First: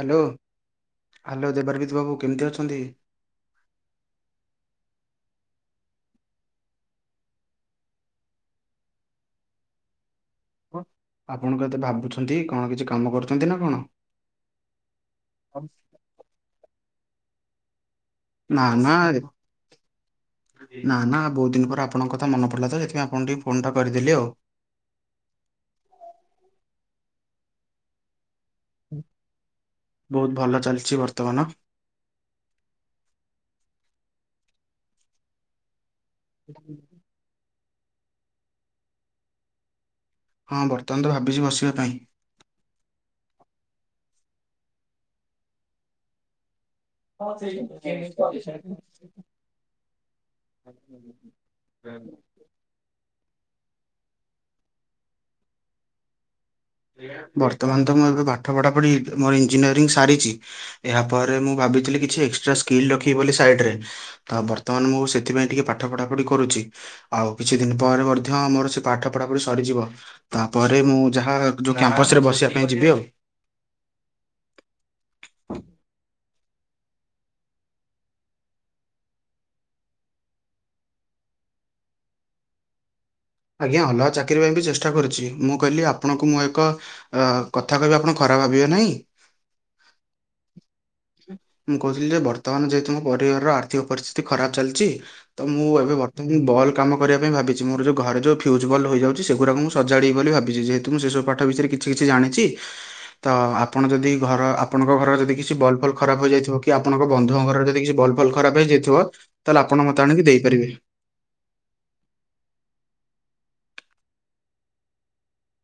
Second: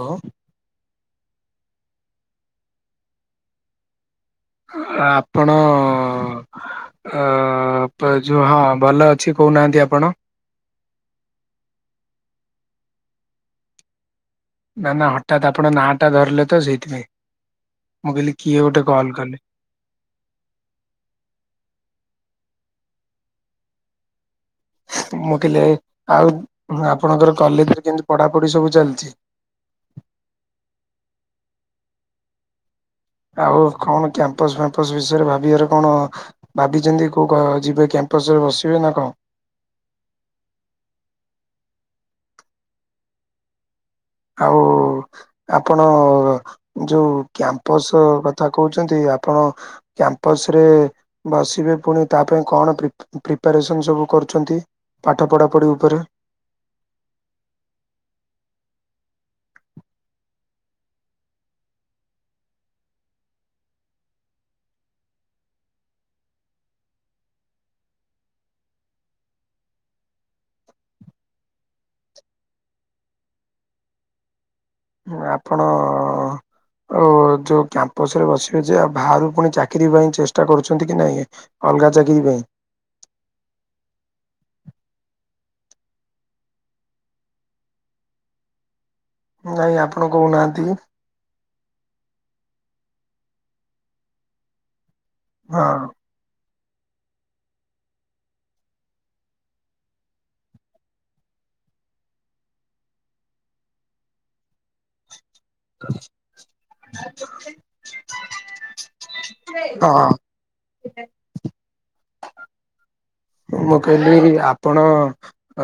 Hello hello ଦେବାରବିତ ବାବୁ କେମିତି ଅଛନ୍ତି? ହାଁ ଆପଣ ଅ ଯୋଉ ହଁ ଭଲ ଅଛି କହୁନାହାନ୍ତି ଆପଣ ହ ଆପଣ କେତେ ଭାବୁଛନ୍ତି କଣ କିଛି କାମ କରୁଛନ୍ତି ନା କଣ? ନା ନା ହଠାତ ଆପଣ ନାଁ ଟା ଧରିଲେ ତ ସେଇଥିପାଇଁ। ମୁଁ କହିଲି କିଏ ନା ଗୋଟେ ନା କଲ୍ କଲେ ନା ନା ବହୁତ ଦିନ ପରେ ଆପଣଙ୍କ କଥା ମନ ପଡିଲା ତ ସେଥିପାଇଁ ଆପଣ ଟିକେ ଫୋନ ଟା କରିଦେଲି ଆଉ। ମୁଁ କହିଲେ ଆଉ ଆପଣଙ୍କର କଲେଜରେ କେମତି ପଢାପଢି ସବୁ ଚାଲିଛି। ବହୁତ ଭଲ ଚାଲିଛି ବର୍ତ୍ତମାନ ଆଉ କଣ କ୍ୟାମ୍ପସ ଫ୍ୟାମ୍ପସ ବିଷୟରେ ଭାବିବାର କଣ ଭାବିଛନ୍ତି। ତୁ ଯିବେ କ୍ୟାମ୍ପସ୍ ରେ ବସିବେ ନା କଣ? ହଁ ବର୍ତ୍ତମାନ ତ ଭାବିଛି ବସିବା ପାଇଁ। ଆଉ ଆପଣ ଯୋଉ କ୍ୟାମ୍ପସ କଥା କହୁଛନ୍ତି ଆପଣ କ୍ୟାମ୍ପସ ରେ ବସିବେ ପୁଣି ତା ଥି ପାଇଁ କଣ ପ୍ରିପାରେସନ୍ ସବୁ କରୁଛନ୍ତି ପାଠ ପଢ଼ାପଢ଼ି ଉପରେ। ବର୍ତ୍ତମାନ ତ ମୁଁ ଏବେ ପାଠ ପଢା ପଢି ମୋର ଇଞ୍ଜିନିୟରିଂ ସାରିଛି। ଏହା ପରେ ମୁଁ ଭାବିଥିଲି କିଛି ଏକ୍ସଟ୍ରା ସ୍କିଲ୍ ରଖିବି ବୋଲି ସାଇଡ଼ରେ। ତ ବର୍ତ୍ତମାନ ମୁଁ ସେଥିପାଇଁ ଟିକେ ପାଠ ପଢ଼ାପଢ଼ି କରୁଚି। ଆଉ କିଛି ଦିନି ପରେ ମଧ୍ୟ ମୋର ସେ ପାଠ ପଢ଼ାପଢ଼ି ସରିଯିବ ତାପରେ ମୁଁ ଯାହା ଯୋଉ କ୍ୟାମ୍ପସ ରେ ବସିବା ପାଇଁ ଯିବି ଆଉ। ନେ ଆପଣ ଓ ଯୋଉ କ୍ୟାମ୍ପସ୍ ରେ ବସିବେ ଯେ ଆଉ ଭାରୁ ପୁଣି ଚାକିର ପାଇଁ ଚେଷ୍ଟା କରୁଛନ୍ତି କି ନାଇଁ? ଅଲଗା ଚାକିରି ପାଇଁ। ଆଜ୍ଞା ଅଲଗା ଚାକିରି ପାଇଁ ବି ଚେଷ୍ଟା କରୁଚି ମୁଁ କଇଲି ଆପଣଙ୍କୁ ମୁଁ ଏକ ଅ କଥା କହିବି ଆପଣ ଖରାପ ଭାବିବେ ନାହିଁ? ନାଇଁ ଆପଣ କହୁନାହାନ୍ତି। ମୁଁ କହୁଥିଲି ଯେ ବର୍ତ୍ତମାନ ଯେହେତୁ ମୋ ପରିବାରର ଆର୍ଥିକ ପରିସ୍ଥିତି ଖରାପ ଚାଲିଚି ତ ହଁ ମୁଁ ଏବେ ବର୍ତ୍ତନ୍ଜି ବଲ୍ କାମ କରିବା ପାଇଁ ଭାବିଚି ମୋର ଯୋଉ ଘରେ ଯୋଉ ଫ୍ୟୁଜ୍ ବଲ୍ ହୋଇଯାଉଚି ସେଗୁରାକୁ ମୁଁ ସଜାଡ଼ିବି ବୋଲି ଭାବିଚି ଯେହେତୁ ମୁଁ ସେସବୁ ପାଠ ବିିଷୟରେ କିଛି କିଛି ଜାଣିଚି ତ ଆପଣ ଯଦି ଘର ଆପଣଙ୍କ ଘର ଯଦି କି ଛି ବଲ୍ ଫଲ୍ ଖରାପ ହୋଇଯାଇଥିବ କି ଆପଣଙ୍କ ବନ୍ଧୁଙ୍କ ଘରର ଯଦି କିଛି ବଲ୍ ଫଲ୍ ଖରାପ ହେଇଯାଇଥିବ ତାହେଲେ ଆପଣ ମତେ ଆଣିକି ହଁ ଦେଇ ପାରିବେ। ମୁଁ କହିଲି ଆପଣ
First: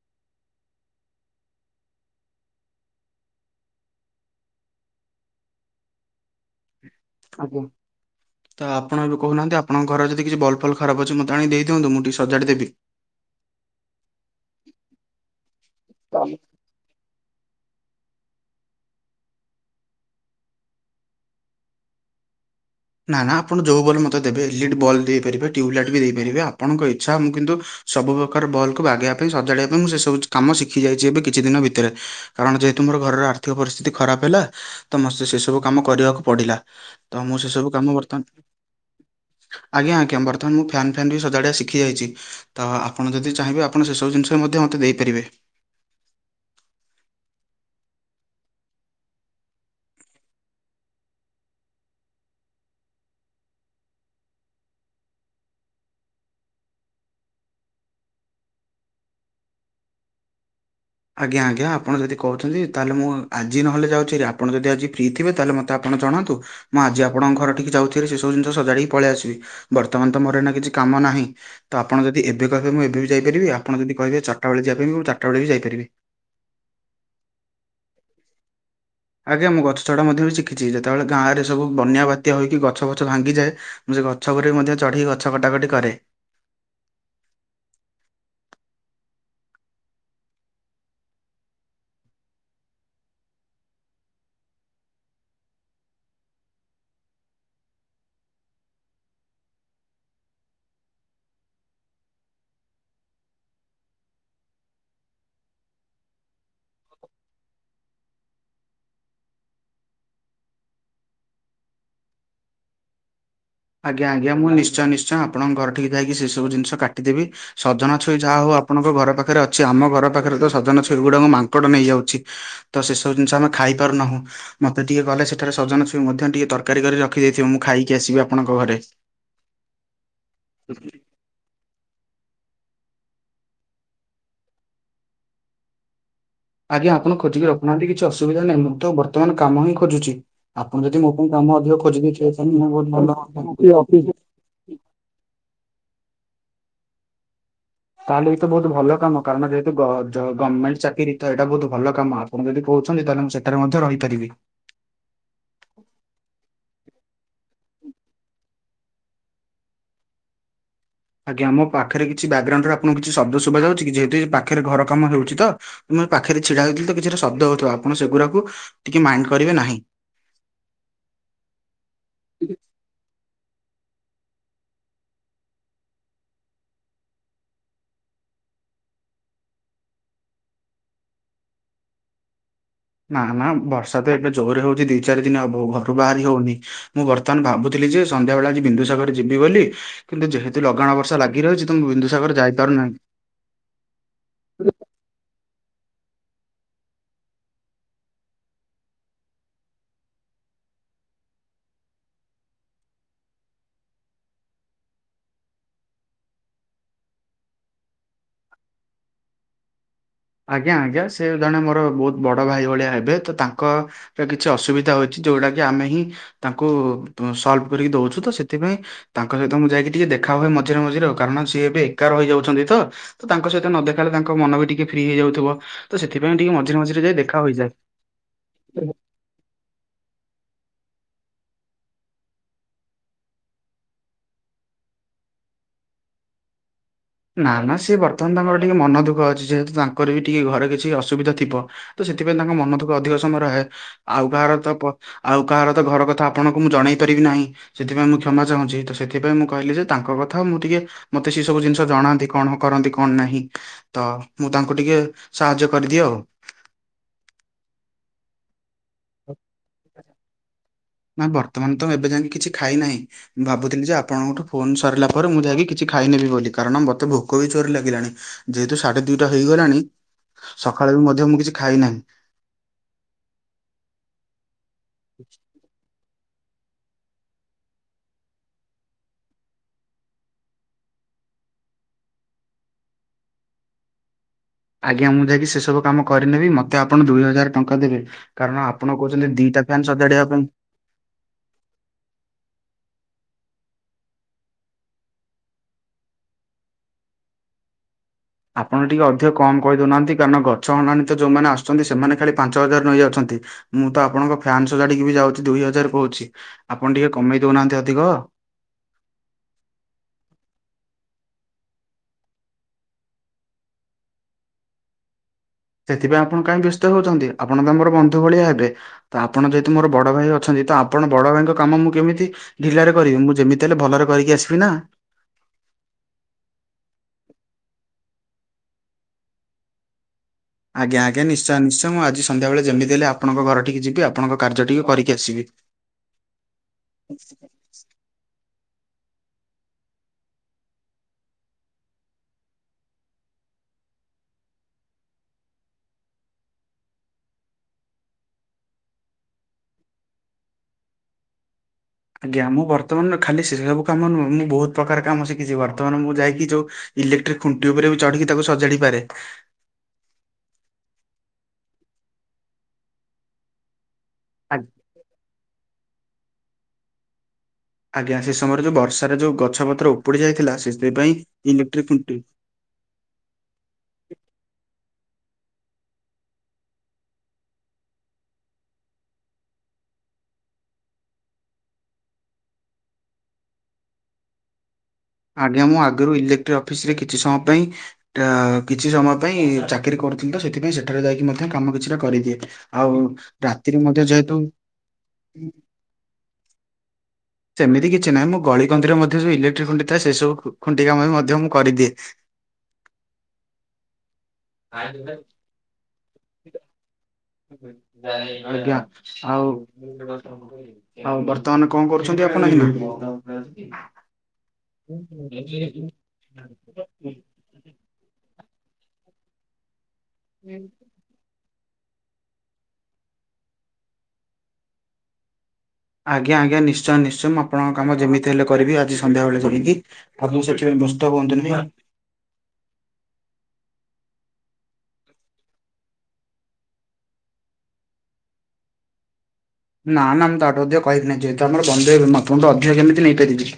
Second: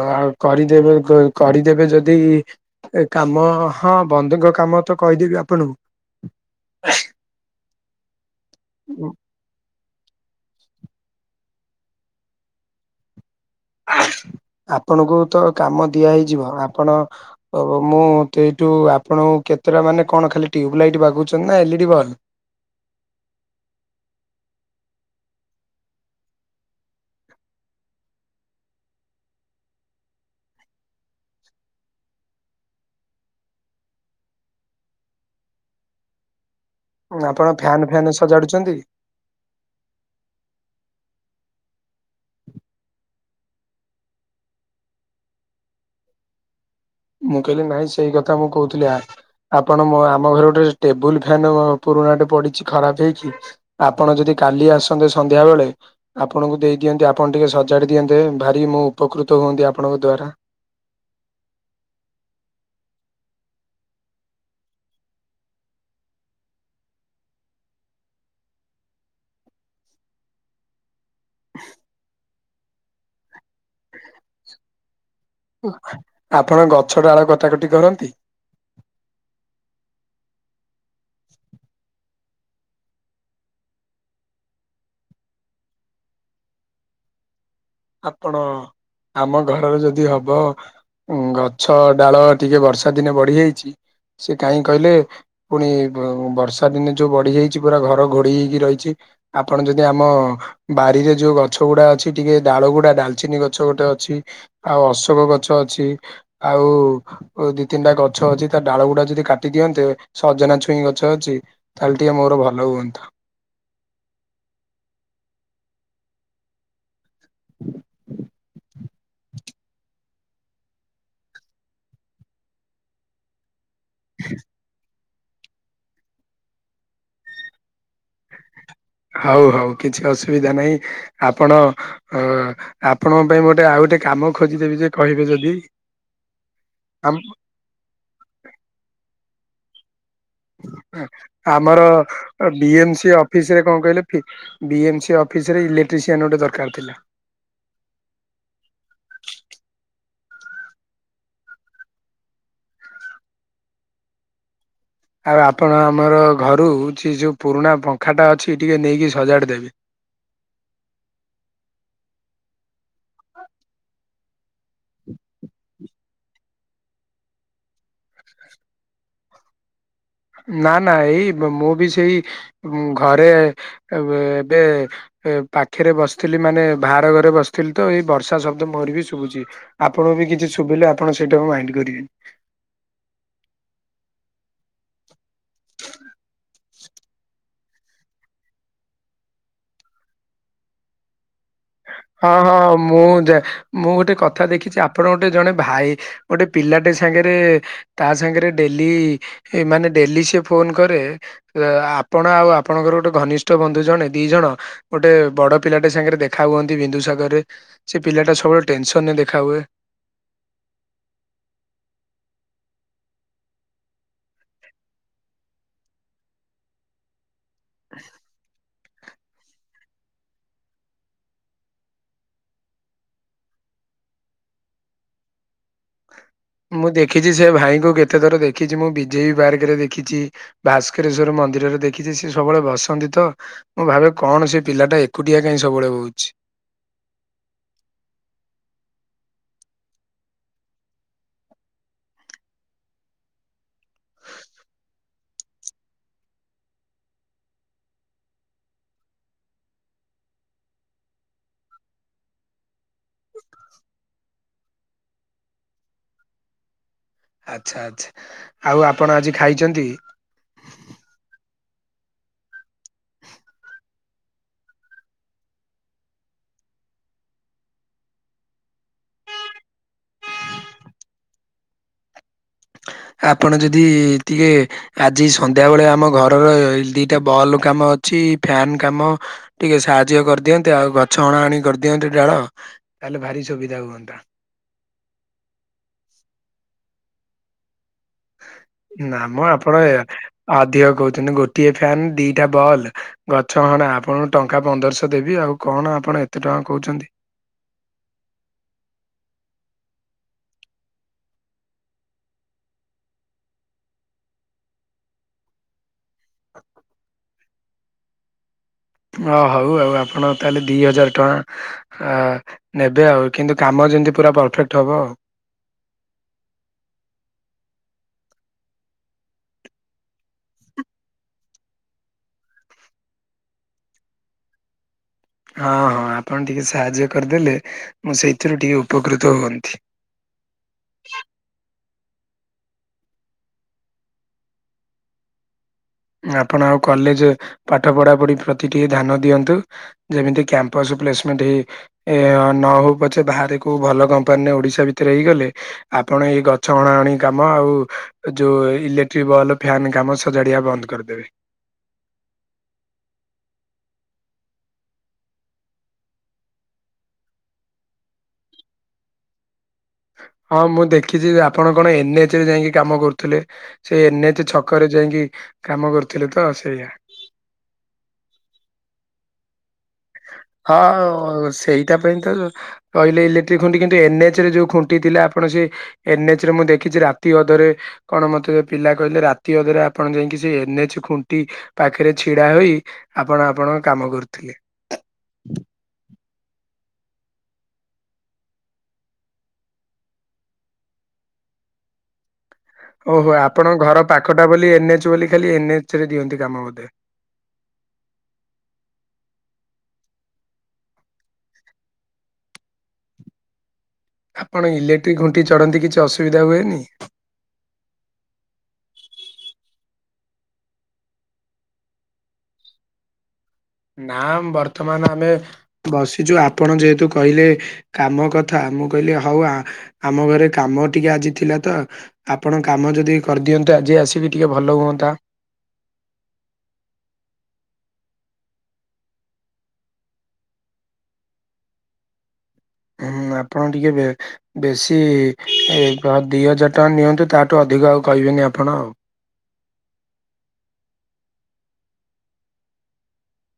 ଅ କରିଦେବେ ଗ କରିଦେବେ ଯଦି ଏ କାମ ହଁ ବନ୍ଧୁଙ୍କ କାମ ତ କହିଦେବି ଆପଣଙ୍କୁ। ଆଜ୍ଞା ତ ଆପଣ ଏବେ କହୁନାହାନ୍ତି ଆ ପଣଙ୍କ ଯଦି କିଛି ବଲ୍ ଫଲ୍ ଖରାପ ଅଛି ମତେ ଆଣି ଦେଇଦିଅନ୍ତୁ ମୁଁ ଟିକେ ସଜାଡ଼ି ଦେବି। ଆପଣଙ୍କୁ ତ କାମ ଦିଆ ଦେବି ହେଇଯିବ ଆପଣ ଓ ମୁଁ ଟେଇଟୁ ଆପଣଙ୍କୁ କେତେଟା ମାନେ କଣ ଖାଲି ଟ୍ୟୁବ ଲାଇଟ୍ ବାଗଉଛନ୍ତି ନାଁ ଏଲ୍ ଇ ଡି଼ ବଲ୍? ନାଁ ନାଁ ଆପଣ ଯୋଉ ବଲ୍ ମତେ ଦେବେ ଏଲ୍ ଇ ଡ଼ି ବଲ୍ ଦେଇପାରିବେ ଟ୍ୟୁବ୍ ଲାଇଟ୍ ବି ଦେଇପାରିବେ ଆପଣଙ୍କ ଇଚ୍ଛା ମୁଁ କିନ୍ତୁ ସବୁ ପ୍ରକାର ବଲ୍ କୁ ବାଗେଇବା ପାଇଁ ସଜାଡ଼ିବା ପାଇଁ ମୁଁ ସେ ସବୁ କାମ ଶିଖି ଯାଇଛି ଏବେ କିଛି ଦିନ ଭିତରେ। କାରଣ ଯେହେତୁ ମୋର ଘରର ଆର୍ଥିକ ପରିସ୍ଥିତି ଖରାପ ହେଲା ତ ମ ସେସବୁ କାମ କରିବାକୁ ପଡ଼ିଲା। ଉଁ ଆପଣ ଫ୍ୟାନ୍ ଉ ବର୍ତ୍ତଆନ୍ ଆଜ୍ଞା ଆଜ୍ଞା ବର୍ତ୍ତମାନ ମୁଁ ଫ୍ୟାନ୍ ଫ୍ୟାନ୍ ବି ସଜାଡ଼ିବା ଶିଖି ଯାଇଚି। ତ ଆପଣ ଯଦି ଚାହିଁବେ ଆପଣ ସେସବୁ ଜିନିଷ ବି ମଧ୍ୟ ମତେ ଦେଇପାରିବେ। ମୁଁ କହିଲି ନାଇଁ ସେଇ କଥା ମୁଁ କହୁଥିଲି ଆ ଆପଣ ମୋ ଆମ ଘରେ ଗୋଟେ ଟେବୁଲ୍ ଫ୍ୟାନ ପୁରୁଣାଟେ ପଡ଼ିଚି ଖରାପ ହେଇଚି। ଆପଣ ଯଦି କାଲି ଆସନ୍ତେ ସନ୍ଧ୍ୟା ବେଳେ ଆପଣଙ୍କୁ ଦେଇ ଦିଅନ୍ତି ଆପଣ ଟିକେ ସଜାଡ଼ି ଦିଅନ୍ତେ ଭାରି ମୁଁ ଉପକୃତ ହୁଅନ୍ତି ଆପଣଙ୍କ ଦ୍ଵାରା। ଆଜ୍ଞା ଆଜ୍ଞା ଆପଣ ଯଦି କହୁଛନ୍ତି ତାହେଲେ ମୁଁ ଆଜି ନହେଲେ ଯାଉଛି ହାରି ଆପଣ ଯଦି ଆଜି ଫ୍ରିଥିବେ ତାହେଲେ ମୋତେ ଆପଣ ଜଣାନ୍ତୁ। ମୁଁ ଆଜି ଆପଣଙ୍କ ଘରଠିକି ଯାଉଚି ହାରି ସେସବୁ ଜିନିଷ ସଜାଡ଼ିକି ପଳିଆସିବି ବର୍ତ୍ତମାନ ତ ମୋର ଏନା କିଛି କାମ ନାହିଁ। ତ ଆପଣ ଯଦି ଏବେ କହିବେ ମୁଁ ଏବେ ବି ଯାଇପାରିବି ଆପଣ ଯଦି କହିବେ ଚରଟା ବେଳେ ଯିବା ପାଇଁ ବି ଚା ଚାରିଟା ବେଳେ ଆପଣ ଗଛ ଡାଳ କଥା କଟି କରନ୍ତି? ଆଜ୍ଞା ମୁଁ ଗଛ ଚଢ଼ା ମଧ୍ୟ ବି ଶିଖିଚି ଯେତବେଳେ ଗାଁରେ ସବୁ ବନ୍ୟା ବାତ୍ୟା ହୋଇକି ଗଛ ଫଛ ଭାଙ୍ଗିଯାଏ ମୁଁ ସେ ଗଛ ଗୁରେ ମଧ୍ୟ ଚଢ଼ି ଗଛ କଟାକଟି କରେ। ଆପଣ ଆମ ଘରରେ ଯଦି ହବ ଉଁ ଗଛ ଡାଳ ଟିକେ ବର୍ଷା ଦିନେ ବଢିଯାଇଚି ସେ କାହିଁ କହିଲେ ପୁଣି ବ ବର୍ଷା ଦିନେ ଯୋଉ ବଢ଼ିଯାଇଚି ପୁରା ଘର ଘୋଡ଼େଇ ହେଇକି ରହିଚି। ଆପଣ ଯଦି ଆମ ବାରିରେ ଯୋଉ ଗଛ ଗୁଡ଼ା ଅଛି ଟିକେ ଡାଳଗୁଡ଼ା ଡାଲଚିନି ଗଛ ଗୋଟେ ଅଛି ଆଉ ଅଶୋକ ଗଛ ଅଛି ଆଉ ଓ ଦି ତିନିଟା ଗଛ ଅଛି ତା ଡାଳ ଗୁଡ଼ା ଯଦି କାଟି ଦିଅନ୍ତେ ସଜନା ଛୁଇଁ ଗଛ ଅଛି। ତାହେଲେ ଟିକେ ମୋର ଭଲ ହୁଅନ୍ତା। ଆଜ୍ଞା, ଆଜ୍ଞା ମୁଁ ନିଶ୍ଚୟ ନିଶ୍ଚୟ ଆପଣଙ୍କ ଘରଠିକି ଯାଇକି ସେ ସବୁ ଜିନଷ କାଟିଦେବି। ସଜନା ଛୁଇ ଯାହା ହଉ ଆପଣଙ୍କ ଘର ପାଖରେ ଅଛି। ଆମ ଘର ପାଖରେ ତ ସଜନା ଛୁଇ ଗୁଡା ଆମ ମାଙ୍କଡ ନେଇଯାଉଛି। ତ ସେସବୁ ଜିନିଷ ଆମେ ଖାଇପାରୁନାହୁଁ। ମୋତେ ଟିକେ ଗଲେ ସେଠାରେ ସଜନା ଛୁଇଁ ମଧ୍ୟ ଟିକେ ତରକାରୀ କରି ରଖିଦେଇଥିବ ମୁଁ ଖାଇକି ଆସିବି ଆପଣଙ୍କ ଘରେ। ହଉ ହଉ କିଛି ଅସୁବିଧା ନାହିଁ ଆପଣ ଅ, ଆପଣଙ୍କ ପାଇଁ ଗୋଟେ ଆଉ ଗୋଟେ କାମ ଖୋଜିଦେବି ଯେ କହିବେ ଯଦି। ଆଜ୍ଞା ଆମ ଆପଣ ଖୋଜିକି ରଖୁନାହାନ୍ତି କିଛି ଅସୁବିଧା ନାହିଁ, ମୁଁ ତ ବର୍ତ୍ତମାନ କାମ ହିଁ ଖୋଜୁଛି। ଆପଣ ଯଦି ଅଁ, ମୋ ପାଇଁ କାମ ଅଧିକ ଆମର ଖୋଜି ଦେଇଥିବେ ଅ, ତାହେଲେ ମୁଁ ବି ବହୁତ ଏମ୍ ଭଲ ସି ଅଫିସ୍ ରେ କଣ କହିଲେ ହୁଅନ୍ତା। ଫି ବି ଏମ୍ ସି ଅଫିସ୍ ରେ ଇଲେକ୍ଟ୍ରିକସିଆନ୍ ଗୋଟେ ଦରକାର ଥିଲା। ତାହେଲେ ଏ ତ ବହୁତ ଭଲ କାମ କାରଣ ଯେହେତୁ ଗ-ଜ-ଗର୍ମେଣ୍ଟ ଚାକିରି ତ ଏଇଟା ବହୁତ ଭଲ କାମ। ଆପଣ ଯଦି କହୁଛନ୍ତି ତାହେଲେ ମୁଁ ସେଠାରେ ମଧ୍ୟ ରହିପାରିବି। ଆଉ ଆପଣ ଆମର ଘରୁ ଛି ଯୋଉ ପୁରୁଣା ପଙ୍ଖାଟା ଅଛି ଟିକିଏ ନେଇକି ସଜାଡ଼ି ଦେବେ। ଆଜ୍ଞା ମୋ ପାଖରେ କିଛି ବ୍ୟାକଗ୍ରାଉଣ୍ଡରେ ଆପଣଙ୍କୁ କିଛି ଶବ୍ଦ ଶୁଭାଯାଉଛି କି? ଯେହେତୁ ଏ ପାଖରେ ଘର କାମ ହେଉଛି ତ। ମୁଁ ଏ ପାଖରେ ଛିଡା ହୋଇଥିଲି ତ କିଛିଟା ଶବ୍ଦ ହଉଥୁବ ଆପଣ ସେଗୁରାକୁ ଟିକେ ମାଇଣ୍ଡ କରିବେ ନାହିଁ। ନା ନା ଏଇ ମ-ମୁଁ ବି ସେଇ ମୁଁ ଘରେ ଏବେ ଦେ ଏ ପାଖେରେ ବସିଥିଲି ମାନେ ବାହାରଘରେ ବସିଥିଲି ତ ଏଇ ବର୍ଷା ଶବ୍ଦ ମୋରି ବି ଶୁଭୁଛି। ଆପଣ ବି କିଛି ଶୁଭିଲେ ଆପଣ ସେଇଟାକୁ ମାଇଣ୍ଡ କରିବେନି। ନା ନା ବର୍ଷା ତ ଏବେେ ଜୋରରେ ହଉଛି ଦି ଚାରି ଦିନ ହବ ଘରୁ ବାହାରି ହଉନି। ମୁଁ ବର୍ତ୍ତମାନ ଭାବୁଥିଲି ଯେ ସନ୍ଧ୍ୟା ବେଳେ ଆଜି ବିନ୍ଦୁସାଗର ଯିବି ବୋଲି। କିନ୍ତୁ ଯେହେତୁ ଲଗାଣ ବର୍ଷା ଲାଗି ରହିଛି ତ ମୁଁ ବିନ୍ଦୁ ହଁ, ହଁ ମୁଁ ଯା ମୁଁ ଗୋଟେ କଥା ଦେଖିଛି ଆପଣ ଗୋଟେ ଜଣେ ଭାଇ ଗୋଟେ ପିଲାଟେ ସାଙ୍ଗରେ ତା ସାଙ୍ଗରେ ଡେଲି ଏ ମାନେ ଡେଲି ସେ ଫୋନ୍ କରେ। ଅ, ଆପଣ ଆଉ ଆପଣଙ୍କର ଗୋଟେ ଘନିଷ୍ଠ ବନ୍ଧୁ ଜଣେ ଦି ଜଣ ଗୋଟେ ବଡ ପିଲାଟେ ସାଙ୍ଗରେ ଦେଖା ହୁଅନ୍ ତି ବିନ୍ଦୁ ସାଗର ରେ ସେ ପିଲା ଟା ସବୁବେଳେ ଟେନସନ୍ ରେ ଦେଖା ହୁଏ। ଆଜ୍ଞା ଆଜ୍ଞା ସେ ଜଣେ ମୋର ବହୁତ ବଡ ଭାଇ ଭଳିଆ ହେବେ, ତ ତାଙ୍କ ତ କିଛି ଅସୁବିଧା ହଉଛି ଯୋଉଡା କି ଆମେ ହିଁ ତାଙ୍କୁ ତ ସଲ୍ଭ କରିକି ଦଉଛୁ ତ ସେଥିପାଇଁ ତାଙ୍କ ସହିତ ମୁଁ ଯାଇକି ଟିକେ ଦେଖା ହୁଏ ମଝିରେ ମଝିରେ ଆଉ, କାରଣ ସିଏ ଏବେ ଏକା ରହିଯାଉଛନ୍ତି ତ। ତ ତାଙ୍କ ସହିତ ନ ଦେଖାହେଲେ ତାଙ୍କ ମନ ବି ଟିକେ ଫ୍ରି ହେଇଯାଉଥିବ। ତ ସେଥିପାଇଁ ଟିକେ ମଝିରେ ମୁଁ ମଝିରେ ଯାଇ ଦେଖିଛି ଦେଖା ସେ ହୋଇଯାଏ। ଭାଇଙ୍କୁ କେତେ ଥର ଦେଖିଛି, ମୁଁ ବି ଜେଇ ପାର୍କ ରେ ଦେଖିଛି, ଭାସ୍କେରଶ୍ବର ମନ୍ଦିରରେ ଦେଖିଛି ସିଏ ସବୁବେଳେ ବସନ୍ତି ତ। ମୁଁ ଭାବେ କଣ ସେ ପିଲାଟା ଏକୁଟିଆ କାଇଁ ସବୁବେଳେ ବଉଛି। ନା ନା ସିଏ ବର୍ତ୍ତମାନ ତାଙ୍କର ଟିକେ ମନ ଦୁଃଖ ଅଛି ଯେହେତୁ ତାଙ୍କର ବି ଟିକେ ଘରେ କିଛି ଅସୁବିଧା ଥିବ। ତ ସେଥିପାଇଁ ତାଙ୍କ ମନ ଦୁଃଖ ଅଧିକ ସମୟ ରହେ, ଆଉ କାହାର ତ ପ ଆଉ କାହାର ତ ଘର କଥା ଆପଣଙ୍କୁ ମୁଁ ଜଣେଇ ପାରିବି ନାହିଁ। ସେଥିପାଇଁ ମୁଁ କ୍ଷମା ଚାହୁଁଛି। ତ ସେଥିପାଇଁ ମୁଁ କହିଲି ଯେ ତାଙ୍କ କଥା ମୁଁ ଟିକେ ମୋତେ ସେ ସବୁ ଜିନିଷ ତ ଜଣାନ୍ତି କଣ କରନ୍ତି କଣ ନାହିଁ, ତ ମୁଁ ତାଙ୍କୁ ଟିକେ ସାହାଯ୍ୟ କରିଦିଏ ଆଉ। ଆଚ୍ଛା, ଆଚ୍ଛା, ଆଉ ଆପଣ ଆଜି ଖାଇଚନ୍ତି? ନା ବର୍ତ୍ତମାନ ତ ଏବେ ଯାଙ୍କେ ତ କିଛି ଖାଇ ନାହିଁ। ମୁଁ ଭାବୁଥିଲି ଯେ ଆପଣଙ୍କଠୁ ଫୋନ୍ ସରିଲା ପରେ ମୁଁ ଯାଇକି କିଛି ଖାଇନେବି ବୋଲି। କାରଣ ମୋତେ ଭୋକ ବି ଜୋର ଲାଗିଲାଣି। ଯେହେତୁ ସାଢେ ଦିଇଟା ହେଇଗଲାଣି, ସଖାଳେ ବି ମଧ୍ୟ ମୁଁ କିଛି ଖାଇନାହିଁ। ଆପଣ ଯଦି ଟିକେ ଆଜି ସନ୍ ଧ୍ୟା ବେଳେ ଆମ ଘରର ଇ-ଦିଇଟା ବଲ୍ କାମ ଅଛି, ଫେନ୍ କାମ ଟିକେ ସାହାଯ୍ୟ କରିଦିଅନ୍ତେ, ଆଉ ଗଛ ହଣା ହଣି କରିଦିଅନ୍ତେ ଡାଳ ତାହେଲେ, ଭାରି ସୁବିଧା ହୁଅନ୍ତା। ଆଜ୍ଞା, ମୁଁ ଯାଇକି ସେ ସବୁ କାମ କରିନେବି। ମତେ ଆପଣ ଦୁଇ ହଜାର ଟଙ୍କା ଦେବେ। କାରଣ ଆପଣ ନା କହୁଛନ୍ତି, ମ ଦିଟା ଆପଣ ଫ୍ୟାନ୍ ସଜାଡିବା ପାଇଁ। ଅଧିକ କୋହୁ ତୁନୁ ଗୋଟିଏ ଫ୍ୟାନ୍ ଦିଟା ବଲ୍। ଗଛ ହଣା ଆପଣଙ୍କୁ ଟଙ୍କା ପନ୍ଦରଶହ ଦେବି, ଆଉ କଣ ଆପଣ ଏତେ ଟଙ୍କା କହୁଛନ୍ତି? ଆପଣ ଟିକେ ଅଧିକ କମ୍ କହିଦେଉନାହାଁନ୍ତି। କାରଣ, ଗଛ ହଣାଣୀ ତ ଯୋଉମାନେ ଆସୁଛନ୍ତି, ସେମାନେ ଖାଲି ପାଞ୍ଚ ହଜାର ନେଇ ଯାଉଛନ୍ତି। ମୁଁ ତ ଆପଣଙ୍କ ଫ୍ୟାନ୍ ସଜାଡିକି ବି ଯାଉଛି, ଦୁଇ ହଜାର କହୁଛି, ଆପଣ ଟିକେ କମେଇ ଦଉନାହାଁନ୍ତି ଅଧିକ? ଅ ହଉ ଆଉ ଆପଣ ତାହେଲେ ଦି ହଜାର ଟଆଁ ଅ ନେବେ ଆଉ, କିନ୍ତୁ କାମ ଯେମିତି ପୁରା ପରଫେକ୍ଟ ହବ। ସେଥିପାଇଁ ଆପଣ କାହିଁ ବ୍ୟସ୍ତ ହଉଛନ୍ତି। ଆପଣ ତ ଆମର ବନ୍ଧୁ ଭଳିଆ ହେବେ। ତ ଆପଣ ଯେହେୁ ମୋର ବଡ଼ ଭାଇ ଅଛନ୍ତି ତ, ଆପଣ ବଡ଼ ଭାଇଙ୍କ କାମ ମୁଁ କେମିତି ଢିଲାରେ କରିବି, ମୁଁ ଯେମିତି ହେଲେ ଭଲରେ କରିକି ଆସିବି ନା। ହଁ, ହଁ, ଆପଣ ଟିକେ ସାହାଯ୍ୟ କରିଦେଲେ, ମୁଁ ସେଇଥିରୁ ଟିକେ ଉପକୃତ ହୁଅନ୍ତି। ଆଜ୍ଞା, ଆଜ୍ଞା, ନିଶ୍ଚୟ ନିଶ୍ଚୟ ମୁଁ ଆଜି ସଧ୍ୟାବେଳେ ଯେମିତି ହେଲେ ଆପଣଙ୍କ ଘରିଠିକି ଯିବି, ଆପଣଙ୍କ କାର୍ଯ୍ୟ ଟିକେ କରିକି ଆସିବି। ଆପଣ ଆଉ କଲେଜେ ପାଠ ପଢାପଢି ପ୍ରତି ଟିକେ ଧ୍ୟାନ ଦିଅନ୍ତୁ। ଯେମିତି କ୍ୟାମ୍ପସ୍ ପ୍ଲେସମେଣ୍ଟେ ଏ ନ ହଉ ପଛେ, ବାହାରେ କୋଉ ଭଲ କମ୍ପାନୀରେ ଓଡିଶା ଭିତରେ ହେଇଗଲେ ଆପଣ ଏଇ ଗଛ ଅଣା ଅଣି କାମ ଆଉ ଯୋଉ ଇଲେକ୍ଟ୍ରିକ ବଲ୍, ଫ୍ୟାନ୍ କାମ ସଜାଡିଆ ବନ୍ଦ କରିଦେବେ। ଆଜ୍ଞା, ମୁଁ ବର୍ତ୍ତମାନ ଖାଲି ସେ ସବୁ କାମ ନୁହଁ। ମୁଁ ବହୁତ ପ୍ରକାର କାମ ଶିଖିଛି, ବର୍ତ୍ତମାନ ମୁଁ ଯାଇକି ଯୋଉ ଇଲେକ୍ଟ୍ରିକ୍ ଖୁଣ୍ଟି ଉପରେ ବି ଚଢ଼ିକି ତାକୁ ସଜାଡି ପାରେ। ହଁ, ମୁଁ ଦେଖିଛି ଯେ ଆପଣ କଣ ଏନ୍ ଏଚ୍ ରେ ଯାଇକି କାମ କରୁଥିଲେ। ସେ ଏନ୍ଏଚ୍ ଆ ଛକରେ ଯାଇଁକି କାମ କରୁଥିଲେ ତ, ସେଇଆ। ଆଜ୍ଞା, ସେ ସମୟରେ ଯୋଉ ବର୍ଷାରେ ଯୋଉ ଗଛ ପତ୍ରଉ ହଁ-ଅ ସେଇଟା ଖୁଣ୍ଟି ପାଇଁ ତ କହିଲେ ଇଲେକ୍ଟ୍ରିକ୍ ଖୁଣ୍ଟି, କିନ୍ତୁ ଏନ୍ ଏଚ୍ ରେ ଯୋଉ ଖୁଣ୍ଟି ଥିଲା, ଆପଣ ସେ ଏନ୍ ଏଚ୍ ରେ ମୁଁ ଦେଖିଛି, ରାତି ଅଧରେ କଣ ମତେ ପିଲା କହିଲେ, ରାତି ଅଧରେ ଆପଣ ଯାଇଁକି, ସେ ଏନ୍ ଏଚ୍ ଖୁଣ୍ଟି ପାଖରେ ଛିଡା ହୋଇ ଆପଣ, ଆପଣଙ୍କ କାମ କରୁଥିଲେ। ଆଜ୍ଞା, ମୁଁ ଆଗରୁ ଇଲେକ୍ ଟିଏ ଅଫିସ୍ ରେ କିଛି ସମୟ ପାଇଁ ଅ କିଛି ସମୟ ପାଇଁ ଚାକିରି କରୁଥିଲି ତ, ସେଥିପାଇଁ ସେଠାରେ ଯାଇଁକି ମଧ୍ୟ କାମ କିଛିଟା କରିଦିଏ। ଆଉ ଓହୋ! ଆପଣ ରାତିରେ ମଧ୍ୟ ଘର ଯେହେତୁ ପାଖଟା ବୋଲି ଏନ୍ଏଚ୍ ବୋଲି, ଖାଲି ଏନ୍ଏଚ୍ ରେ ଦିଅନ୍ତି କାମ ବୋଧେ। ସେମିତି କିଛି ନାହିଁ, ମୁଁ ଗଳି କନ୍ଦିରେ ମଧ୍ୟ ଯୋଉ ଇଲେକ୍ଟ୍ରିକ ଖୁଣ୍ଟି ଥାଏ, ସେ ସବୁ ଖୁଣ୍ଟି କାମ ବି ମଧ୍ୟ ମୁଁ କରିଦିଏ। [inaudible] ଆପଣ ଇଲେକ୍ଟ୍ରିକ୍ ଖୁଣ୍ଟି ଚଢନ୍ତି କିଛି ଅସୁବିଧା ହୁଏନି? ଆଜ୍ଞା, ଆଉ ଆଉ ବର୍ତ୍ତମାନ କଣ କରୁଛନ୍ତି ଆପଣ ଏଇନା? ନାଁ-ଆ ମ୍ ବର୍ତ୍ତମାନ ଆମେ ବସିଛୁ। ଆପଣ ଯେହେତୁ କହିଲେ କାମ କଥା, ମୁଁ କହିଲି ହଉ ଆମ ଘରେ କାମ ଟିକେ ଆଜି ଥିଲା ତ! ଆପଣ କାମ ଯଦି କରିଦିଅନ୍ତେ, ଆଜି ଆସିକି ଟିକେ ଭଲ ହୁଅନ୍ତା। ଆଜ୍ଞା, ଆଜ୍ଞା ନିଶ୍ଚୟ ନିଶ୍ଚୟ ମୁଁ ଆପଣଙ୍କ କାମ ଯେମିତି ହେଲେ କରିବି। ଆଜି ସନ୍ଧ୍ୟାବେଳେ ଯାଇଁକି। ଆଦୌ ସେଥିପାଇଁ ବ୍ୟସ୍ତ ହୁଅନ୍ତୁନି। ହୁଁ, ଆପଣ ଟିକେ ବେ ବେଶୀ ଦିଇ ହଜାର ଟଙ୍କା ନିଅନ୍ତୁ ତାଠୁ ଅଧିକ ଆଉ କହିବେନି ଆପଣ ଆଉ। ନା ନା ମୁଁ ତାଠୁ ଅଧିକ କହିକିହିଁ ଯେହେତୁମର ବନ୍ଧୁ ଆପଣୁ ଅଧିକ କେମିତି ନେଇପାରିିବି।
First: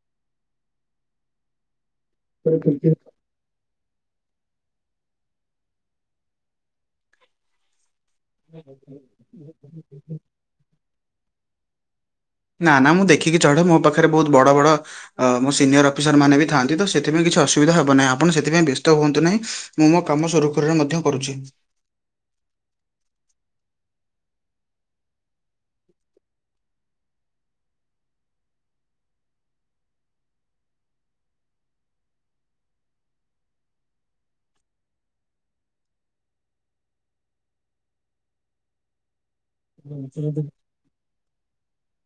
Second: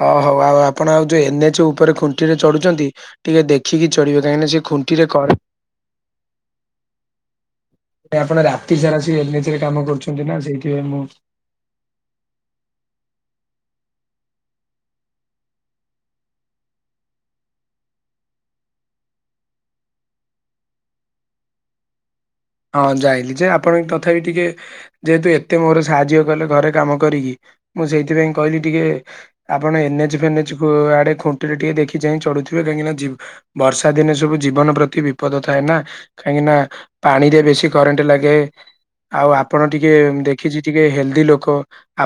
ହଁ ହଉ ଆଉ ଆପଣ ଆଉ ଯୋଉ ଏନଏଚ ଉପରେ ଖୁଣ୍ଟି ରେ ଚଢୁଛନ୍ତି ଟିକେ ଦେଖିକି ଚଢିବେ କାହିଁକିନା ସେ ଖୁଣ୍ଟି ରେ କରେ ଆପଣ ରାତି ସାରା ସେ ଏନ ଏଚ ରେ କାମ କରୁଛନ୍ତି ନା ସେଇଥିପାଇଁ ମୁଁ ନା ନା ମୁଁ ଦେଖିକି ଚଢ଼େ ମୋ ପାଖରେ ବହୁତ ବଡ଼ ବଡ଼ ଅ ମୋ ସିନିୟର ଅଫିସର ମାନ ବି ଥାନ୍ତି ତ ସେଥିପାଇଁ କିଛି ଅସୁବିଧା ହେବ ନାହିଁ ଆପଣ ସେଥିପାଇ ବ୍ୟସ୍ତ ହଅନ୍ତୁ ନାହିଁ। ମୁଁ ମୋ କାମ ସୁରୁଖୁରୁରେ ମଧ୍ୟ କରୁଛି। ହଁ ଜାଇଲିି ଯେ ଆପଣ ତଥାପି ଟିକେ ଯେହେତୁ ଏତେ ମୋର ସାହାଯ୍ୟ କଲେ ଘରେ କାମ କରିକି ମୁଁ ସେଇଥିପାଇଁ କହିଲି ଟିକେ ଆପଣ ଏନଏଚ୍ ଫେନେଚ ଆଡେ ଖୁଣ୍ଟିରେ ଟିକେ ଦେଖି ଚାହିଁ ଚଢୁଥିବେ କାହିଁକିନା ଯିବୁ ବର୍ଷା ଦିନେ ସବୁ ଜୀବନ ପ୍ରତି ବିପଦ ଥାଏ ନା କାହିଁକି ନା ପାଣିରେ ବେଶୀ କରେଣ୍ଟ ଲାଗେ। ଆଉ ଆପଣ ଟିକେ ଦେଖିଛି ଟିକେ ହେଲ୍ଦି ଲୋକ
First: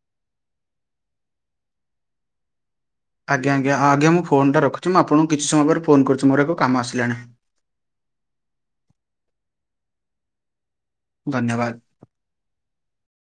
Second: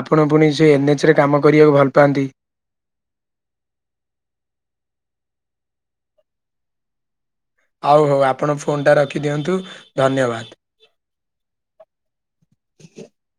ଆପଣ ପୁଣି ସେ ଏନ୍ଏଚ ରେ କାମ କରିବାକୁ ଭଲ ପାଆନ୍ତି। ଆଜ୍ଞା ଆଜ୍ଞା ଆଜ୍ଞା ମୁଁ ଫୋନଟା ରଖୁଛି ମୁ ଆପଣ କିଛି ସମୟ ପରେ ଫୋନ କରିଛି ମୋର ଏକ କାମ ଆସିଲାଣି। ଆଉ ହଉ ଆପଣ ଫୋନ୍ଟା ରଖିଦିଅନ୍ତୁ ଧନ୍ୟବାଦ। ଧନ୍ୟବାଦ। [inaudible]